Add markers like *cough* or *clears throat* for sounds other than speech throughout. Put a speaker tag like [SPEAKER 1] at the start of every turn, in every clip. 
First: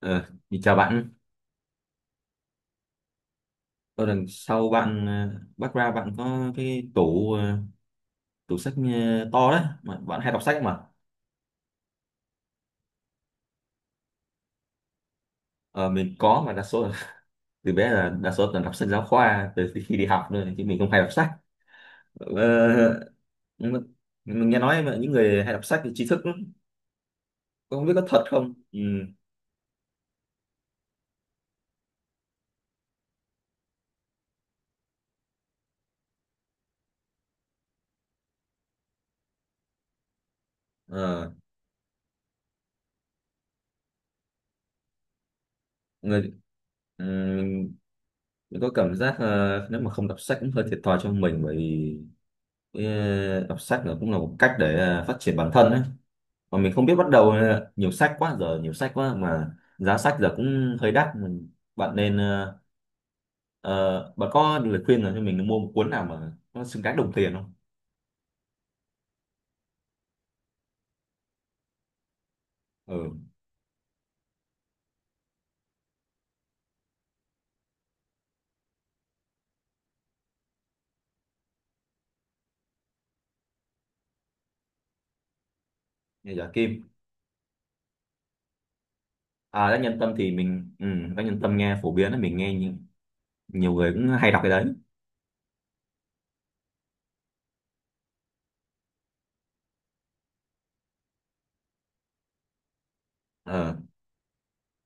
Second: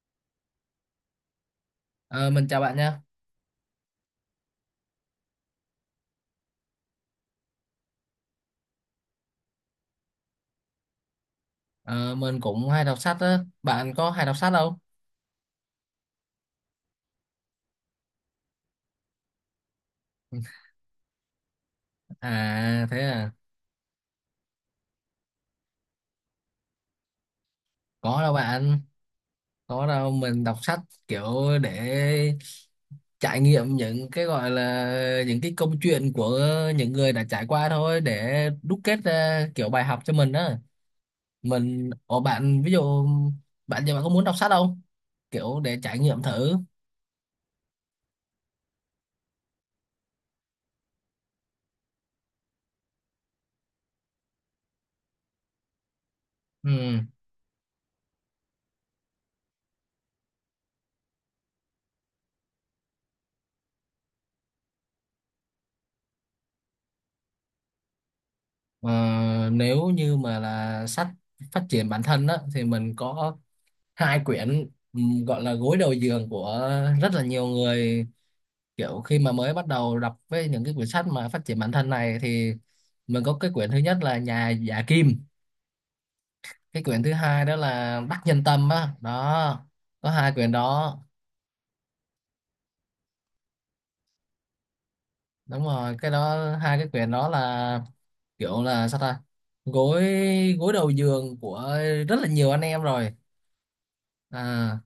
[SPEAKER 1] Ờ, thì chào bạn.
[SPEAKER 2] Ờ, mình chào bạn nha.
[SPEAKER 1] Tôi đằng sau bạn, background bạn có cái tủ, tủ sách to đấy mà bạn hay đọc sách mà.
[SPEAKER 2] Ờ, mình cũng hay đọc sách á. Bạn có hay đọc sách không?
[SPEAKER 1] Ờ, mình có, mà đa số là *laughs* từ bé là đa số là đọc sách giáo khoa từ khi đi học thôi, chứ
[SPEAKER 2] *laughs*
[SPEAKER 1] mình không hay đọc sách. Ờ,
[SPEAKER 2] À thế à.
[SPEAKER 1] nhưng mà- mình nghe nói mà những người hay đọc sách thì tri thức lắm. Không biết có
[SPEAKER 2] Có
[SPEAKER 1] thật
[SPEAKER 2] đâu
[SPEAKER 1] không? Ừ.
[SPEAKER 2] bạn. Có đâu, mình đọc sách kiểu để trải nghiệm những cái gọi là những cái câu chuyện của những người đã trải qua thôi, để đúc kết ra kiểu bài học cho mình á.
[SPEAKER 1] Ờ,
[SPEAKER 2] Mình ở bạn, ví dụ bạn giờ bạn có muốn đọc sách không? Kiểu để trải nghiệm
[SPEAKER 1] người
[SPEAKER 2] thử.
[SPEAKER 1] ừ, mình có cảm giác nếu mà không đọc sách cũng hơi thiệt thòi cho mình, bởi vì đọc sách là cũng là một cách để phát triển bản thân ấy. Mà mình không biết
[SPEAKER 2] Ừ.
[SPEAKER 1] bắt đầu. Ờ, Nhiều sách quá, giờ nhiều sách quá, mà giá sách giờ cũng hơi đắt. Bạn nên ờ, ờ, Bạn có lời khuyên nào cho mình mua một cuốn nào mà nó xứng đáng đồng tiền không?
[SPEAKER 2] Ờ, nếu như mà là sách phát triển bản thân đó thì mình
[SPEAKER 1] Ừ,
[SPEAKER 2] có hai quyển gọi là gối đầu giường của rất là nhiều người. Kiểu khi mà mới bắt đầu đọc với những cái quyển sách mà phát triển bản thân này thì mình có cái quyển thứ nhất là Nhà Giả Kim,
[SPEAKER 1] nghe giá
[SPEAKER 2] cái
[SPEAKER 1] kim.
[SPEAKER 2] quyển thứ hai đó là Đắc Nhân Tâm á đó.
[SPEAKER 1] À, Đắc Nhân
[SPEAKER 2] Có
[SPEAKER 1] Tâm thì
[SPEAKER 2] hai quyển
[SPEAKER 1] mình
[SPEAKER 2] đó,
[SPEAKER 1] Đắc Nhân Tâm nghe phổ biến là mình nghe nhiều, nhiều người cũng hay đọc cái đấy.
[SPEAKER 2] đúng rồi, cái đó. Hai cái quyển đó là kiểu là sao ta, gối gối đầu giường của rất là nhiều anh em rồi
[SPEAKER 1] ờ
[SPEAKER 2] à.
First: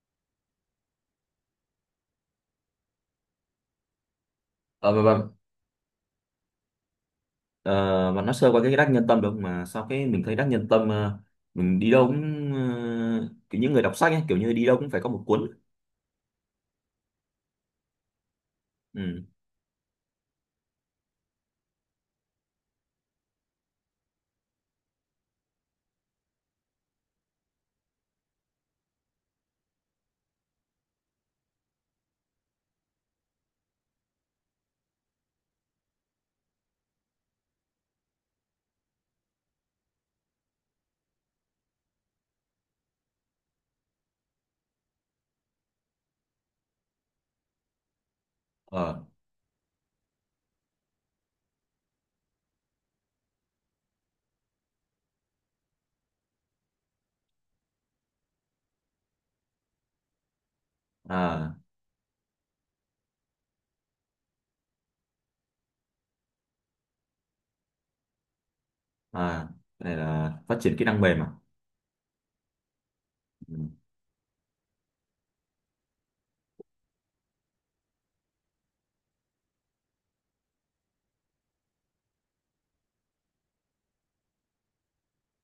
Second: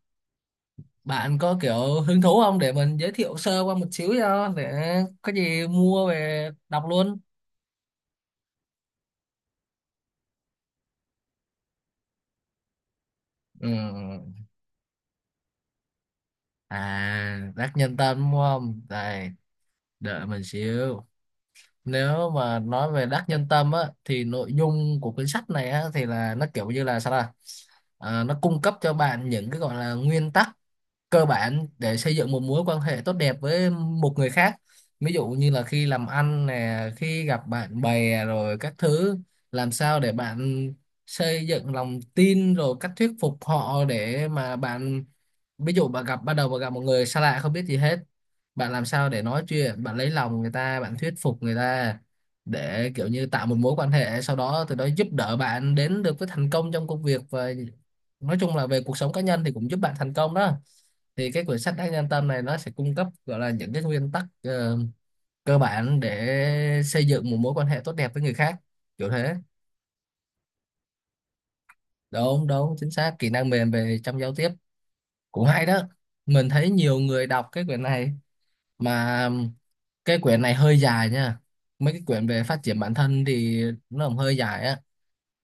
[SPEAKER 2] Bạn có kiểu hứng thú không để mình giới thiệu sơ qua một xíu cho, để
[SPEAKER 1] ờ và và
[SPEAKER 2] có gì mua về đọc luôn.
[SPEAKER 1] ờ, bạn nói sơ qua cái Đắc Nhân Tâm được mà sao cái mình thấy Đắc Nhân Tâm, mình đi đâu cũng kiểu
[SPEAKER 2] Ừ.
[SPEAKER 1] những người đọc sách ấy, kiểu như đi đâu cũng phải có một cuốn.
[SPEAKER 2] À, rác nhân Tâm đúng không?
[SPEAKER 1] Ừ.
[SPEAKER 2] Đây, đợi mình xíu. Nếu mà nói về Đắc Nhân Tâm á thì nội dung của cuốn sách này á thì là nó kiểu như là sao, là nó cung cấp cho bạn những cái gọi là nguyên tắc cơ bản để xây dựng một mối quan hệ tốt đẹp với một người khác. Ví dụ như là khi làm ăn nè, khi gặp bạn bè rồi các thứ, làm sao để bạn xây dựng lòng tin, rồi cách thuyết phục họ để mà bạn, ví dụ bạn gặp ban đầu bạn gặp một người xa lạ không biết gì hết, bạn làm
[SPEAKER 1] Ờ.
[SPEAKER 2] sao để nói chuyện, bạn lấy lòng người ta, bạn thuyết phục người ta để kiểu như tạo một mối quan hệ, sau đó từ đó giúp đỡ bạn đến được với thành công trong công việc, và nói chung là về cuộc sống cá nhân thì cũng giúp bạn thành công đó. Thì cái
[SPEAKER 1] À,
[SPEAKER 2] quyển sách Đắc Nhân Tâm này nó sẽ cung cấp gọi là những cái nguyên tắc cơ bản để xây dựng một mối quan hệ tốt đẹp với người khác, kiểu thế.
[SPEAKER 1] à, cái này là phát triển kỹ năng mềm à?
[SPEAKER 2] Đúng đúng, chính xác, kỹ năng mềm
[SPEAKER 1] Ừ.
[SPEAKER 2] về trong giao tiếp. Cũng hay đó, mình thấy nhiều người đọc cái quyển này. Mà cái quyển này hơi dài nha, mấy cái quyển về phát triển bản thân thì nó cũng hơi dài á,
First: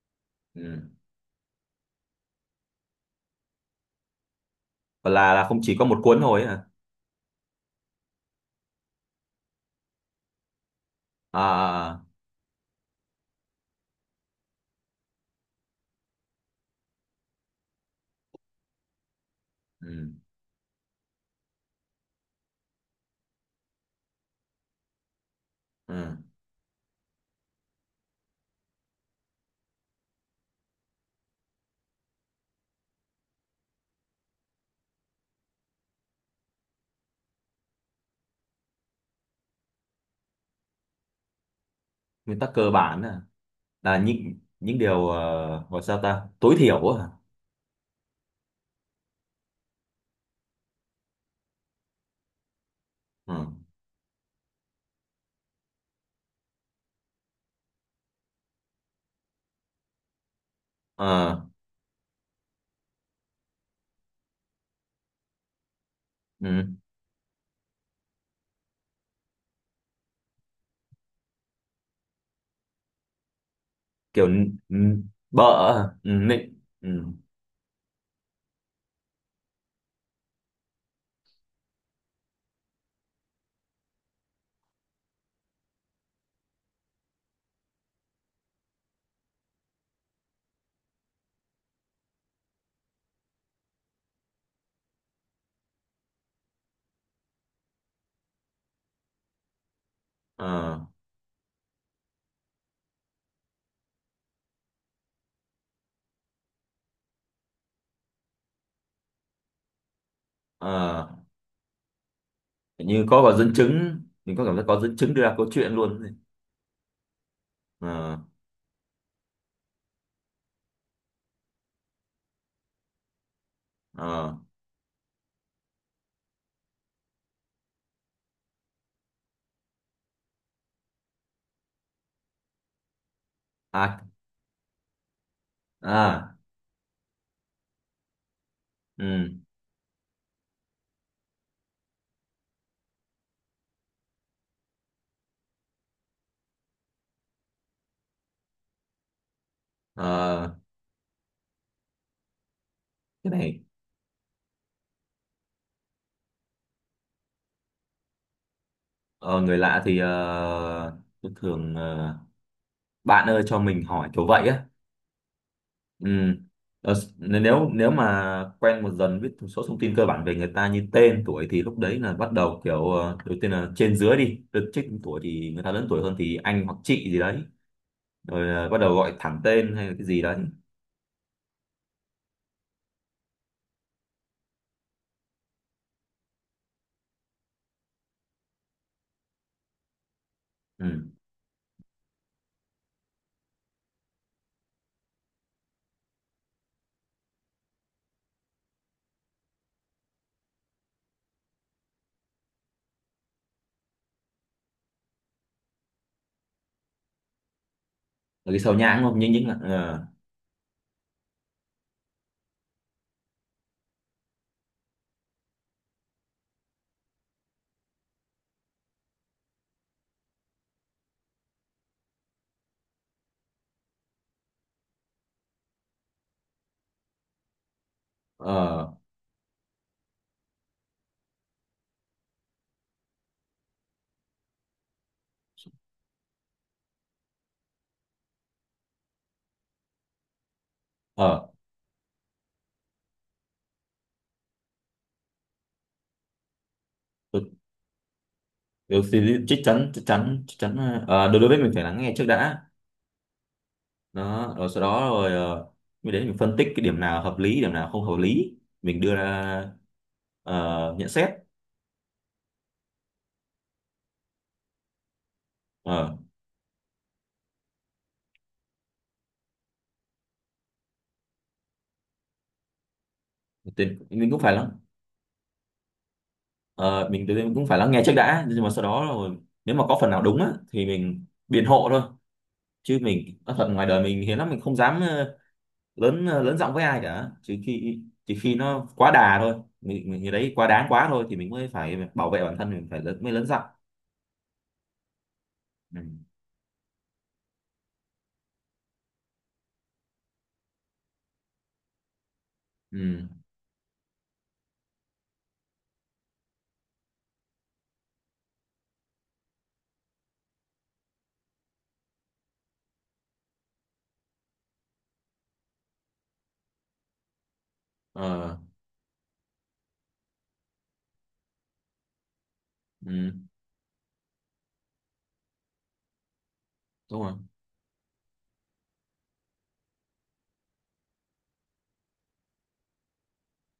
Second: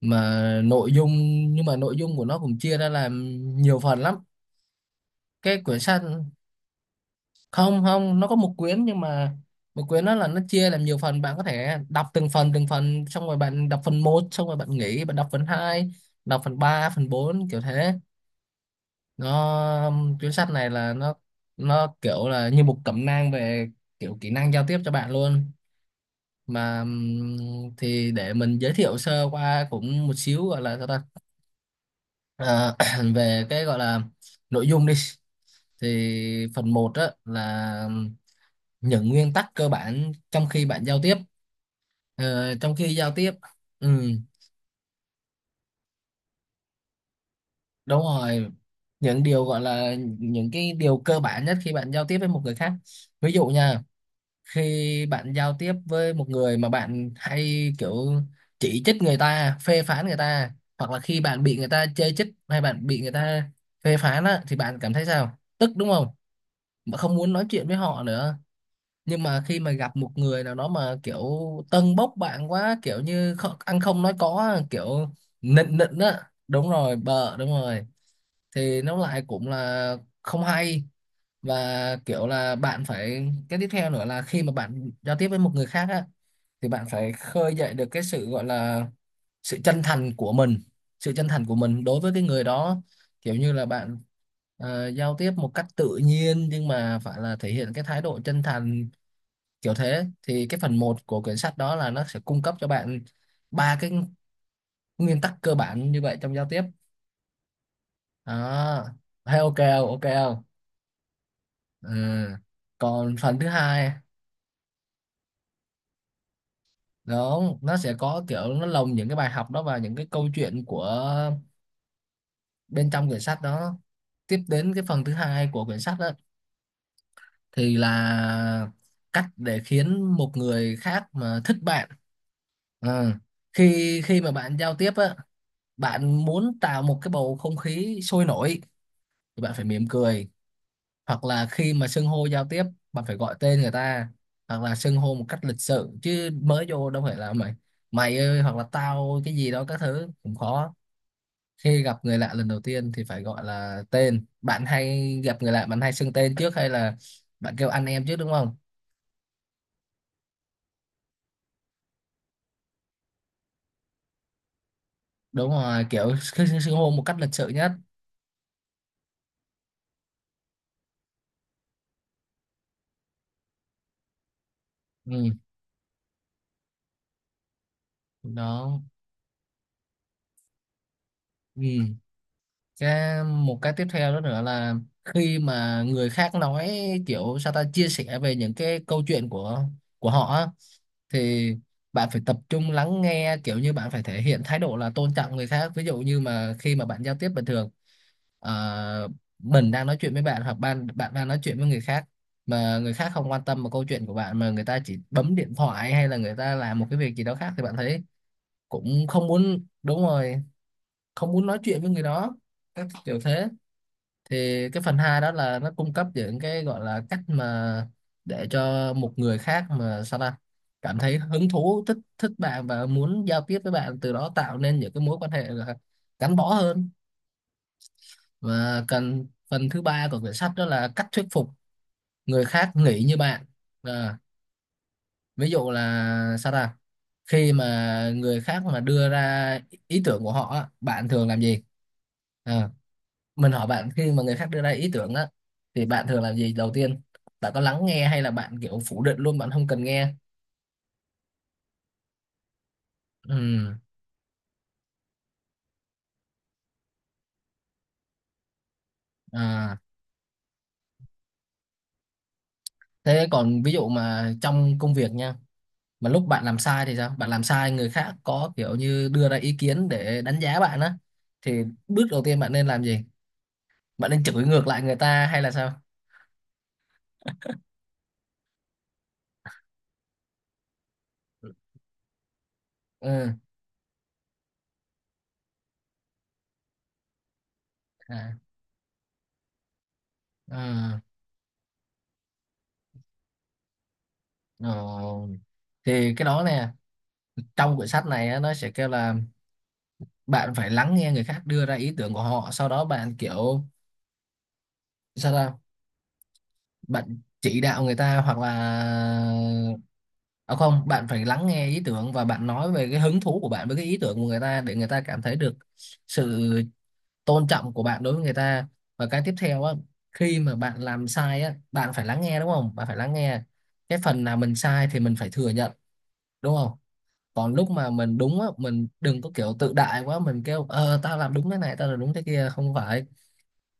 [SPEAKER 2] mà
[SPEAKER 1] Ừ.
[SPEAKER 2] nội dung, nhưng mà nội dung của nó cũng chia ra làm nhiều phần lắm.
[SPEAKER 1] Và là không
[SPEAKER 2] Cái
[SPEAKER 1] chỉ
[SPEAKER 2] quyển
[SPEAKER 1] có một
[SPEAKER 2] sách,
[SPEAKER 1] cuốn thôi ấy hả?
[SPEAKER 2] không không, nó có một quyển nhưng mà một quyển nó là nó chia làm nhiều phần, bạn
[SPEAKER 1] À,
[SPEAKER 2] có thể
[SPEAKER 1] à, à.
[SPEAKER 2] đọc từng phần từng phần, xong rồi bạn đọc phần một xong rồi bạn nghỉ, bạn đọc phần hai, đọc phần ba, phần bốn, kiểu thế. Nó
[SPEAKER 1] Ừ.
[SPEAKER 2] quyển sách này là nó kiểu là như một cẩm nang về kiểu kỹ năng giao tiếp cho bạn luôn.
[SPEAKER 1] Ừ.
[SPEAKER 2] Mà thì để mình giới thiệu sơ qua cũng một xíu, gọi là sao ta. Ờ, *clears throat* về cái gọi là nội dung đi, thì phần một á là những nguyên tắc cơ bản trong khi bạn giao tiếp.
[SPEAKER 1] Nguyên tắc
[SPEAKER 2] Ờ,
[SPEAKER 1] cơ
[SPEAKER 2] trong khi
[SPEAKER 1] bản
[SPEAKER 2] giao
[SPEAKER 1] à?
[SPEAKER 2] tiếp. Ừ,
[SPEAKER 1] Là những điều, gọi sao ta tối thiểu à?
[SPEAKER 2] đúng rồi, những điều gọi là những cái điều cơ bản nhất khi bạn giao tiếp với một người khác. Ví
[SPEAKER 1] Ừ.
[SPEAKER 2] dụ nha, khi bạn giao tiếp với một người mà bạn hay kiểu chỉ trích người ta, phê phán người ta, hoặc là khi
[SPEAKER 1] Ờ,
[SPEAKER 2] bạn bị người ta chê trích hay bạn bị người ta phê phán á, thì bạn cảm thấy sao, tức đúng không,
[SPEAKER 1] ừ.
[SPEAKER 2] mà không muốn nói chuyện với họ nữa. Nhưng mà khi mà gặp một người nào đó mà kiểu tâng bốc bạn quá, kiểu như ăn không nói
[SPEAKER 1] Kiểu
[SPEAKER 2] có á, kiểu
[SPEAKER 1] bợ.
[SPEAKER 2] nịnh
[SPEAKER 1] À.
[SPEAKER 2] nịnh
[SPEAKER 1] Ừ.
[SPEAKER 2] á,
[SPEAKER 1] Nịnh.
[SPEAKER 2] đúng
[SPEAKER 1] Ừ.
[SPEAKER 2] rồi, bợ đúng rồi. Thì nó lại cũng là không hay. Và kiểu là bạn phải, cái tiếp theo nữa là khi mà bạn giao tiếp với một người khác á thì bạn phải khơi dậy được cái sự gọi là sự chân thành của mình, sự chân thành của mình đối với cái người đó. Kiểu như là bạn giao tiếp một cách tự nhiên nhưng mà phải là thể hiện cái thái độ chân thành, kiểu thế. Thì cái phần
[SPEAKER 1] Ờ,
[SPEAKER 2] một của quyển sách đó là nó sẽ cung cấp cho bạn ba cái nguyên tắc cơ bản như vậy trong giao tiếp đó. Thấy ok không, ok không?
[SPEAKER 1] ờ.
[SPEAKER 2] Ừ.
[SPEAKER 1] Như
[SPEAKER 2] Còn
[SPEAKER 1] có
[SPEAKER 2] phần thứ
[SPEAKER 1] dẫn
[SPEAKER 2] hai,
[SPEAKER 1] chứng, mình có cảm giác có dẫn chứng đưa ra câu chuyện luôn.
[SPEAKER 2] đúng, nó sẽ
[SPEAKER 1] Ờ,
[SPEAKER 2] có kiểu nó lồng những cái bài học đó vào những cái câu chuyện của bên trong quyển sách đó.
[SPEAKER 1] ờ.
[SPEAKER 2] Tiếp đến cái phần thứ hai của quyển sách đó thì là cách để khiến một người khác mà thích bạn. Ờ,
[SPEAKER 1] À,
[SPEAKER 2] khi khi mà bạn giao tiếp á, bạn
[SPEAKER 1] à.
[SPEAKER 2] muốn tạo một cái bầu không khí sôi nổi
[SPEAKER 1] Ừ.
[SPEAKER 2] thì bạn phải mỉm cười, hoặc là khi mà xưng hô giao tiếp bạn phải gọi tên người ta, hoặc là xưng hô một cách lịch sự, chứ mới vô đâu phải là mày, mày ơi hoặc là tao cái gì đó, các thứ cũng
[SPEAKER 1] Ờ,
[SPEAKER 2] khó. Khi gặp người lạ lần đầu tiên thì phải
[SPEAKER 1] cái
[SPEAKER 2] gọi
[SPEAKER 1] này...
[SPEAKER 2] là tên, bạn hay gặp người lạ bạn hay xưng tên trước hay là bạn kêu anh em trước đúng không?
[SPEAKER 1] Ờ, Người lạ thì tôi thường bạn ơi, cho mình hỏi kiểu vậy á.
[SPEAKER 2] Đúng rồi,
[SPEAKER 1] Ừ.
[SPEAKER 2] kiểu xưng xưng- xưng hô
[SPEAKER 1] Ờ,
[SPEAKER 2] một cách lịch sự
[SPEAKER 1] nếu
[SPEAKER 2] nhất.
[SPEAKER 1] nếu mà quen một dần biết một số thông tin cơ bản về người ta như tên tuổi, thì lúc đấy là bắt đầu kiểu, đầu tiên là trên dưới, đi được trích tuổi
[SPEAKER 2] Ừ,
[SPEAKER 1] thì người ta lớn tuổi hơn thì anh hoặc chị gì đấy. Rồi là bắt
[SPEAKER 2] đó.
[SPEAKER 1] đầu gọi thẳng tên hay là cái gì đấy.
[SPEAKER 2] Ừ, cái một cái tiếp theo đó nữa là khi mà người khác nói kiểu sao ta, chia sẻ về những cái câu chuyện của họ á,
[SPEAKER 1] Ừ.
[SPEAKER 2] thì bạn phải tập trung lắng nghe, kiểu như bạn phải thể hiện thái độ là tôn trọng người khác. Ví dụ như mà khi mà bạn giao tiếp bình thường, ờ, mình đang nói chuyện với bạn hoặc bạn bạn đang nói chuyện với người khác mà người khác không quan tâm vào câu chuyện của bạn, mà người ta chỉ bấm điện thoại hay là người ta làm một cái việc gì đó khác, thì bạn thấy
[SPEAKER 1] Rồi cái sau nhãng
[SPEAKER 2] cũng
[SPEAKER 1] không,
[SPEAKER 2] không
[SPEAKER 1] nhưng những là...
[SPEAKER 2] muốn, đúng rồi, không muốn nói chuyện với người đó, các kiểu thế. Thì cái phần hai đó là nó cung cấp những cái gọi là cách mà để cho một người khác mà sao ta cảm thấy hứng thú, thích thích bạn và muốn giao tiếp với bạn, từ đó tạo nên những cái mối quan hệ là gắn bó hơn. Và
[SPEAKER 1] ờ
[SPEAKER 2] cần phần thứ ba của quyển sách đó là cách thuyết phục người khác nghĩ như bạn. À, ví dụ là sao ta, khi mà người khác mà đưa ra ý tưởng của họ á, bạn thường làm
[SPEAKER 1] ờ
[SPEAKER 2] gì? À, mình hỏi bạn, khi mà người khác đưa ra ý tưởng á thì bạn thường làm gì đầu tiên?
[SPEAKER 1] được
[SPEAKER 2] Bạn có lắng nghe hay là bạn kiểu
[SPEAKER 1] được
[SPEAKER 2] phủ định
[SPEAKER 1] thì
[SPEAKER 2] luôn, bạn
[SPEAKER 1] chắc
[SPEAKER 2] không cần
[SPEAKER 1] chắn chắc
[SPEAKER 2] nghe?
[SPEAKER 1] chắn chắc chắn đối đối với mình phải lắng nghe trước đã.
[SPEAKER 2] Ừ.
[SPEAKER 1] Đó, rồi sau đó rồi mới đến mình phân tích cái điểm nào hợp lý, điểm nào không hợp lý, mình đưa ra
[SPEAKER 2] À,
[SPEAKER 1] nhận xét.
[SPEAKER 2] thế còn ví dụ mà trong công việc nha, mà
[SPEAKER 1] Ờ,
[SPEAKER 2] lúc bạn làm sai thì sao, bạn làm sai người khác có kiểu như đưa ra ý kiến để đánh giá bạn á, thì bước đầu tiên bạn nên làm gì?
[SPEAKER 1] thì
[SPEAKER 2] Bạn nên
[SPEAKER 1] mình cũng
[SPEAKER 2] chửi
[SPEAKER 1] phải
[SPEAKER 2] ngược
[SPEAKER 1] lắng
[SPEAKER 2] lại người ta hay là sao?
[SPEAKER 1] mình cũng phải lắng nghe trước đã, nhưng mà sau đó rồi nếu mà có phần nào đúng á, thì mình biện hộ thôi. Chứ
[SPEAKER 2] Ừ.
[SPEAKER 1] mình nói thật, ngoài đời mình hiếm lắm, mình không dám lớn giọng với ai cả, chỉ khi
[SPEAKER 2] À,
[SPEAKER 1] nó quá đà thôi. Mình Người đấy quá đáng
[SPEAKER 2] ừ.
[SPEAKER 1] quá thôi thì mình mới phải bảo vệ bản thân, mình mới lớn giọng.
[SPEAKER 2] Rồi.
[SPEAKER 1] Ừ.
[SPEAKER 2] Thì cái đó nè, trong quyển sách này á, nó sẽ kêu là bạn phải lắng nghe người khác đưa ra ý tưởng của họ, sau đó bạn
[SPEAKER 1] Ừ.
[SPEAKER 2] kiểu sao ta? Bạn chỉ đạo người ta hoặc là, à không, bạn phải lắng nghe ý tưởng và bạn nói về cái hứng thú của bạn với cái ý tưởng của người ta, để người ta cảm thấy được sự tôn trọng của bạn đối với người
[SPEAKER 1] Ờ.
[SPEAKER 2] ta. Và cái tiếp theo á, khi mà bạn làm sai á, bạn phải lắng nghe đúng không? Bạn phải lắng
[SPEAKER 1] Ừ.
[SPEAKER 2] nghe. Cái phần nào mình sai thì mình phải thừa nhận, đúng không?
[SPEAKER 1] Đúng rồi.
[SPEAKER 2] Còn lúc mà mình đúng á, mình đừng có kiểu tự đại quá, mình kêu tao làm đúng thế này, tao làm đúng thế kia, không phải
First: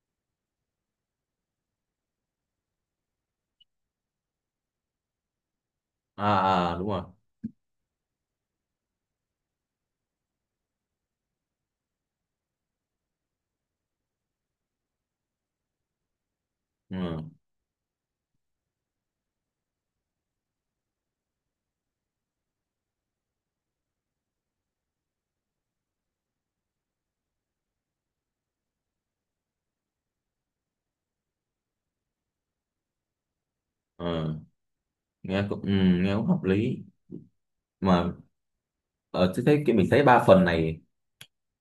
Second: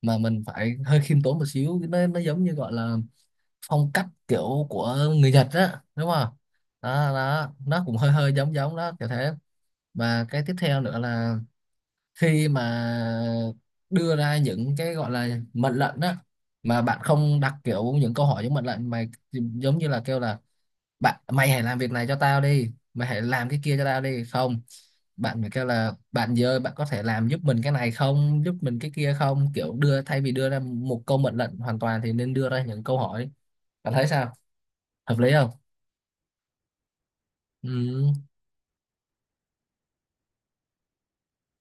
[SPEAKER 2] mà mình phải hơi khiêm tốn một xíu, nó giống như gọi là phong cách kiểu của người Nhật á đúng không?
[SPEAKER 1] À, à, đúng rồi.
[SPEAKER 2] Đó đó, nó cũng hơi hơi giống giống đó kiểu thế. Và cái tiếp theo nữa là khi mà đưa ra những cái gọi là mệnh lệnh á, mà bạn
[SPEAKER 1] ờ
[SPEAKER 2] không đặt kiểu những câu hỏi giống mệnh lệnh mà giống như là kêu là bạn mày hãy làm việc này cho tao đi, mày hãy làm cái kia cho tao đi, không, bạn phải kêu là bạn giờ bạn có thể làm giúp mình cái này không, giúp mình cái kia không, kiểu đưa thay vì đưa ra một câu mệnh lệnh hoàn toàn thì nên đưa ra những câu hỏi. Bạn thấy
[SPEAKER 1] ờ
[SPEAKER 2] sao, hợp lý
[SPEAKER 1] nghe
[SPEAKER 2] không?
[SPEAKER 1] cũng ừ, Nghe cũng hợp lý. Mà
[SPEAKER 2] Ừ.
[SPEAKER 1] ờ, tôi thấy cái mình thấy ba phần này.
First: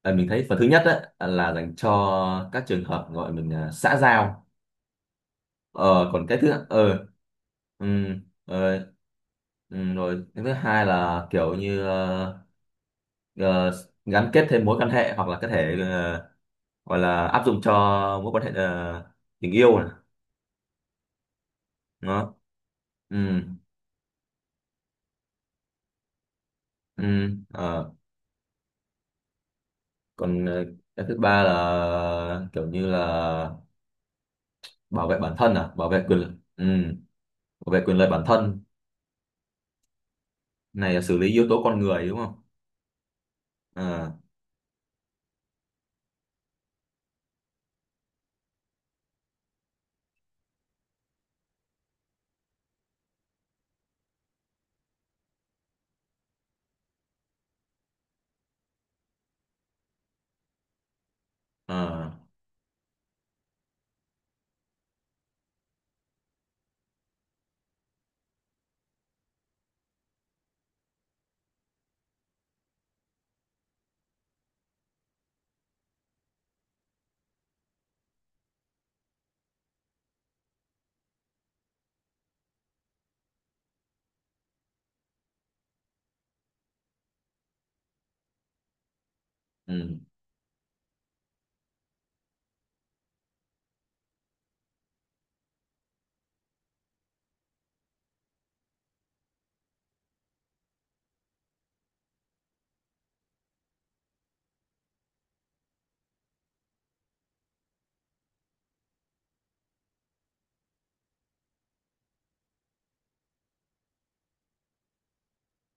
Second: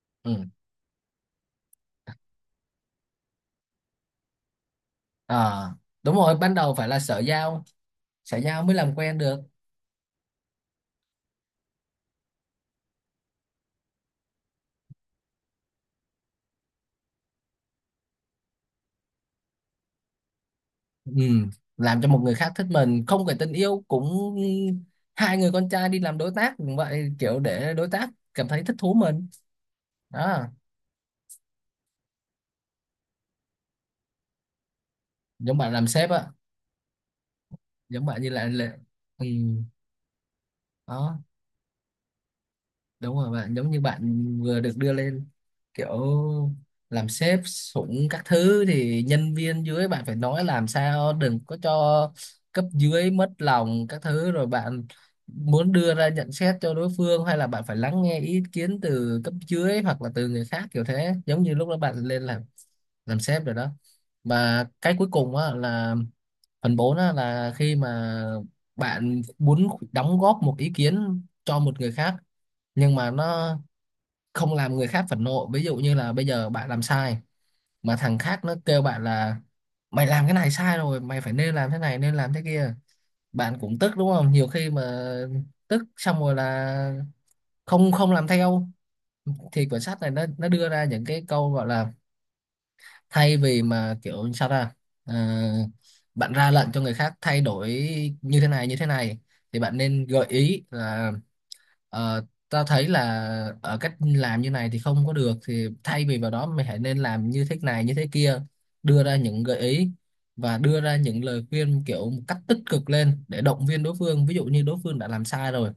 [SPEAKER 1] À, mình thấy
[SPEAKER 2] Ừ.
[SPEAKER 1] phần thứ nhất á là dành cho các trường hợp gọi mình là xã giao.
[SPEAKER 2] À,
[SPEAKER 1] Ờ
[SPEAKER 2] đúng
[SPEAKER 1] Còn cái
[SPEAKER 2] rồi,
[SPEAKER 1] thứ
[SPEAKER 2] ban đầu phải là xã giao,
[SPEAKER 1] ừ.
[SPEAKER 2] xã giao mới
[SPEAKER 1] Ờ.
[SPEAKER 2] làm quen được.
[SPEAKER 1] Ừ. Rồi cái thứ hai là kiểu như ờ, gắn kết thêm mối quan hệ, hoặc là có thể gọi là áp dụng cho mối quan hệ tình yêu này.
[SPEAKER 2] Ừ. Làm cho một
[SPEAKER 1] Nó...
[SPEAKER 2] người khác thích mình không phải
[SPEAKER 1] Ừ.
[SPEAKER 2] tình yêu cũng hai người con trai đi làm đối tác cũng
[SPEAKER 1] Ừ.
[SPEAKER 2] vậy, kiểu để đối
[SPEAKER 1] ờ
[SPEAKER 2] tác cảm thấy thích thú mình. Đó,
[SPEAKER 1] Còn cái thứ ba là kiểu như là bảo vệ bản thân,
[SPEAKER 2] giống
[SPEAKER 1] à,
[SPEAKER 2] bạn làm
[SPEAKER 1] bảo vệ
[SPEAKER 2] sếp
[SPEAKER 1] quyền
[SPEAKER 2] á,
[SPEAKER 1] lợi. Ừ. Bảo vệ quyền
[SPEAKER 2] giống
[SPEAKER 1] lợi
[SPEAKER 2] bạn
[SPEAKER 1] bản
[SPEAKER 2] như
[SPEAKER 1] thân.
[SPEAKER 2] là... Ừ.
[SPEAKER 1] Này là xử
[SPEAKER 2] Đó,
[SPEAKER 1] lý yếu tố con người đúng không?
[SPEAKER 2] đúng rồi, bạn giống như
[SPEAKER 1] À,
[SPEAKER 2] bạn vừa được đưa lên kiểu làm sếp sủng các thứ thì nhân viên dưới bạn phải nói làm sao đừng có cho cấp dưới mất lòng các thứ, rồi bạn muốn đưa ra nhận xét cho đối phương hay là bạn phải lắng nghe ý kiến từ cấp dưới hoặc là từ người khác kiểu thế, giống như lúc đó bạn
[SPEAKER 1] à,
[SPEAKER 2] lên làm sếp rồi đó. Và cái cuối cùng á là phần 4 á, là khi mà bạn muốn đóng góp một ý kiến cho một người khác nhưng mà nó không làm người khác phẫn nộ. Ví dụ như là bây giờ bạn làm sai mà thằng khác nó kêu bạn là mày làm cái này sai rồi, mày phải nên làm thế này nên làm thế kia, bạn cũng tức đúng không, nhiều khi mà tức xong rồi là không không làm theo. Thì quyển
[SPEAKER 1] ừ,
[SPEAKER 2] sách này nó đưa ra những cái câu gọi là thay vì mà kiểu sao ra, Ờ, bạn ra lệnh cho người khác thay đổi như thế này thì bạn nên gợi ý là, ta thấy là ở cách làm như này thì không có được, thì thay vì vào đó mày hãy nên làm như thế này như thế kia, đưa ra những gợi ý và đưa ra những lời khuyên kiểu một cách tích cực lên để động viên đối phương. Ví dụ như đối phương đã làm sai rồi,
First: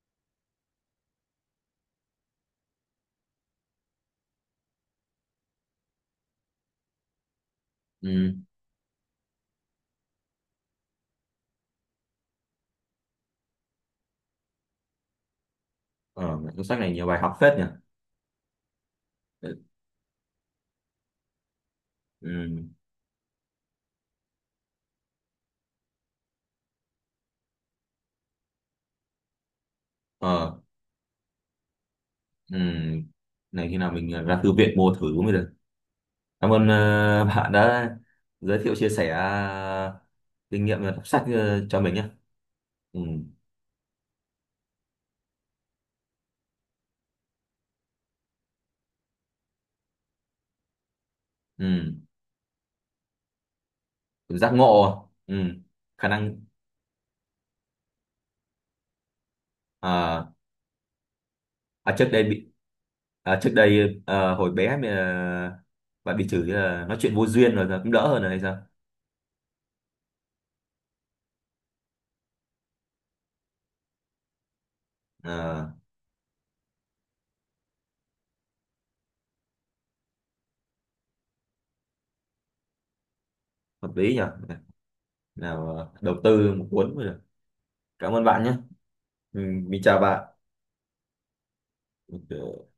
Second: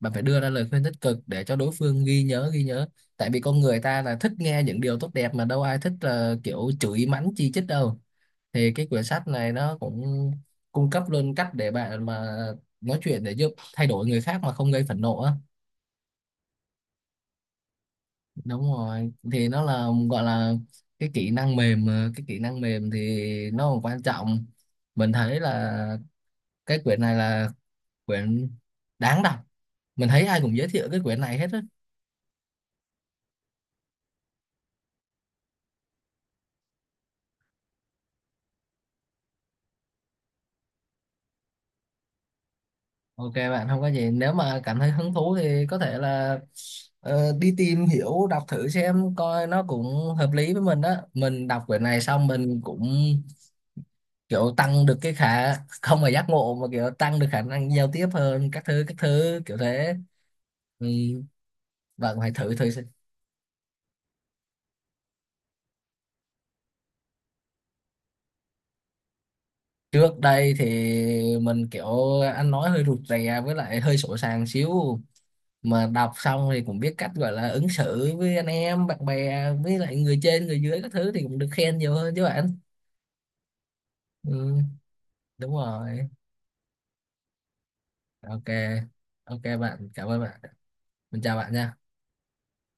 [SPEAKER 2] bạn phải đưa ra lời khuyên tích cực để cho đối phương ghi nhớ ghi nhớ, tại vì con người ta là thích nghe những điều tốt đẹp mà đâu ai thích là kiểu chửi mắng chi chít đâu.
[SPEAKER 1] ừ.
[SPEAKER 2] Thì cái quyển sách này nó cũng cung cấp luôn cách để bạn mà nói chuyện để giúp thay đổi người khác mà không gây phẫn nộ á.
[SPEAKER 1] Ờ, cuốn sách này nhiều bài học phết nhỉ.
[SPEAKER 2] Đúng rồi, thì nó là gọi là cái kỹ năng mềm, mà cái kỹ
[SPEAKER 1] Ừ.
[SPEAKER 2] năng mềm thì nó còn quan trọng. Mình thấy là cái quyển này là quyển đáng đọc, mình thấy ai cũng
[SPEAKER 1] Ờ,
[SPEAKER 2] giới thiệu cái quyển này hết á.
[SPEAKER 1] ừ. Này khi nào mình ra thư viện mua thử mới được. Cảm ơn bạn đã giới thiệu, chia sẻ kinh nghiệm đọc sách cho mình nhé. Ừ.
[SPEAKER 2] OK bạn, không có gì, nếu mà cảm thấy hứng thú thì có thể là đi tìm hiểu đọc thử xem coi nó cũng hợp lý với mình đó. Mình đọc quyển
[SPEAKER 1] Ừ.
[SPEAKER 2] này xong mình cũng
[SPEAKER 1] Giác
[SPEAKER 2] kiểu tăng
[SPEAKER 1] ngộ.
[SPEAKER 2] được cái
[SPEAKER 1] Ừ.
[SPEAKER 2] khả, không
[SPEAKER 1] Khả
[SPEAKER 2] phải giác
[SPEAKER 1] năng.
[SPEAKER 2] ngộ mà kiểu tăng được khả năng giao tiếp hơn các thứ kiểu thế.
[SPEAKER 1] À,
[SPEAKER 2] Ừ.
[SPEAKER 1] à, trước
[SPEAKER 2] Vâng,
[SPEAKER 1] đây
[SPEAKER 2] phải
[SPEAKER 1] bị...
[SPEAKER 2] thử thử xem.
[SPEAKER 1] À, trước đây hồi bé mà bạn bị chửi là nói chuyện vô duyên, rồi giờ cũng đỡ hơn rồi hay sao?
[SPEAKER 2] Trước đây thì mình kiểu ăn nói hơi rụt rè với lại hơi sổ sàng xíu,
[SPEAKER 1] À,
[SPEAKER 2] mà đọc xong thì cũng biết cách gọi là ứng xử với anh em bạn bè với lại người trên người dưới các thứ thì cũng được khen nhiều hơn chứ bạn.
[SPEAKER 1] hợp lý nhỉ?
[SPEAKER 2] Ừ, đúng
[SPEAKER 1] Nào,
[SPEAKER 2] rồi.
[SPEAKER 1] đầu tư một cuốn rồi. Cảm ơn bạn
[SPEAKER 2] OK.
[SPEAKER 1] nhé. Ừ,
[SPEAKER 2] OK
[SPEAKER 1] mình
[SPEAKER 2] bạn,
[SPEAKER 1] chào
[SPEAKER 2] cảm ơn
[SPEAKER 1] bạn.
[SPEAKER 2] bạn. Mình chào bạn nha.
[SPEAKER 1] Ok.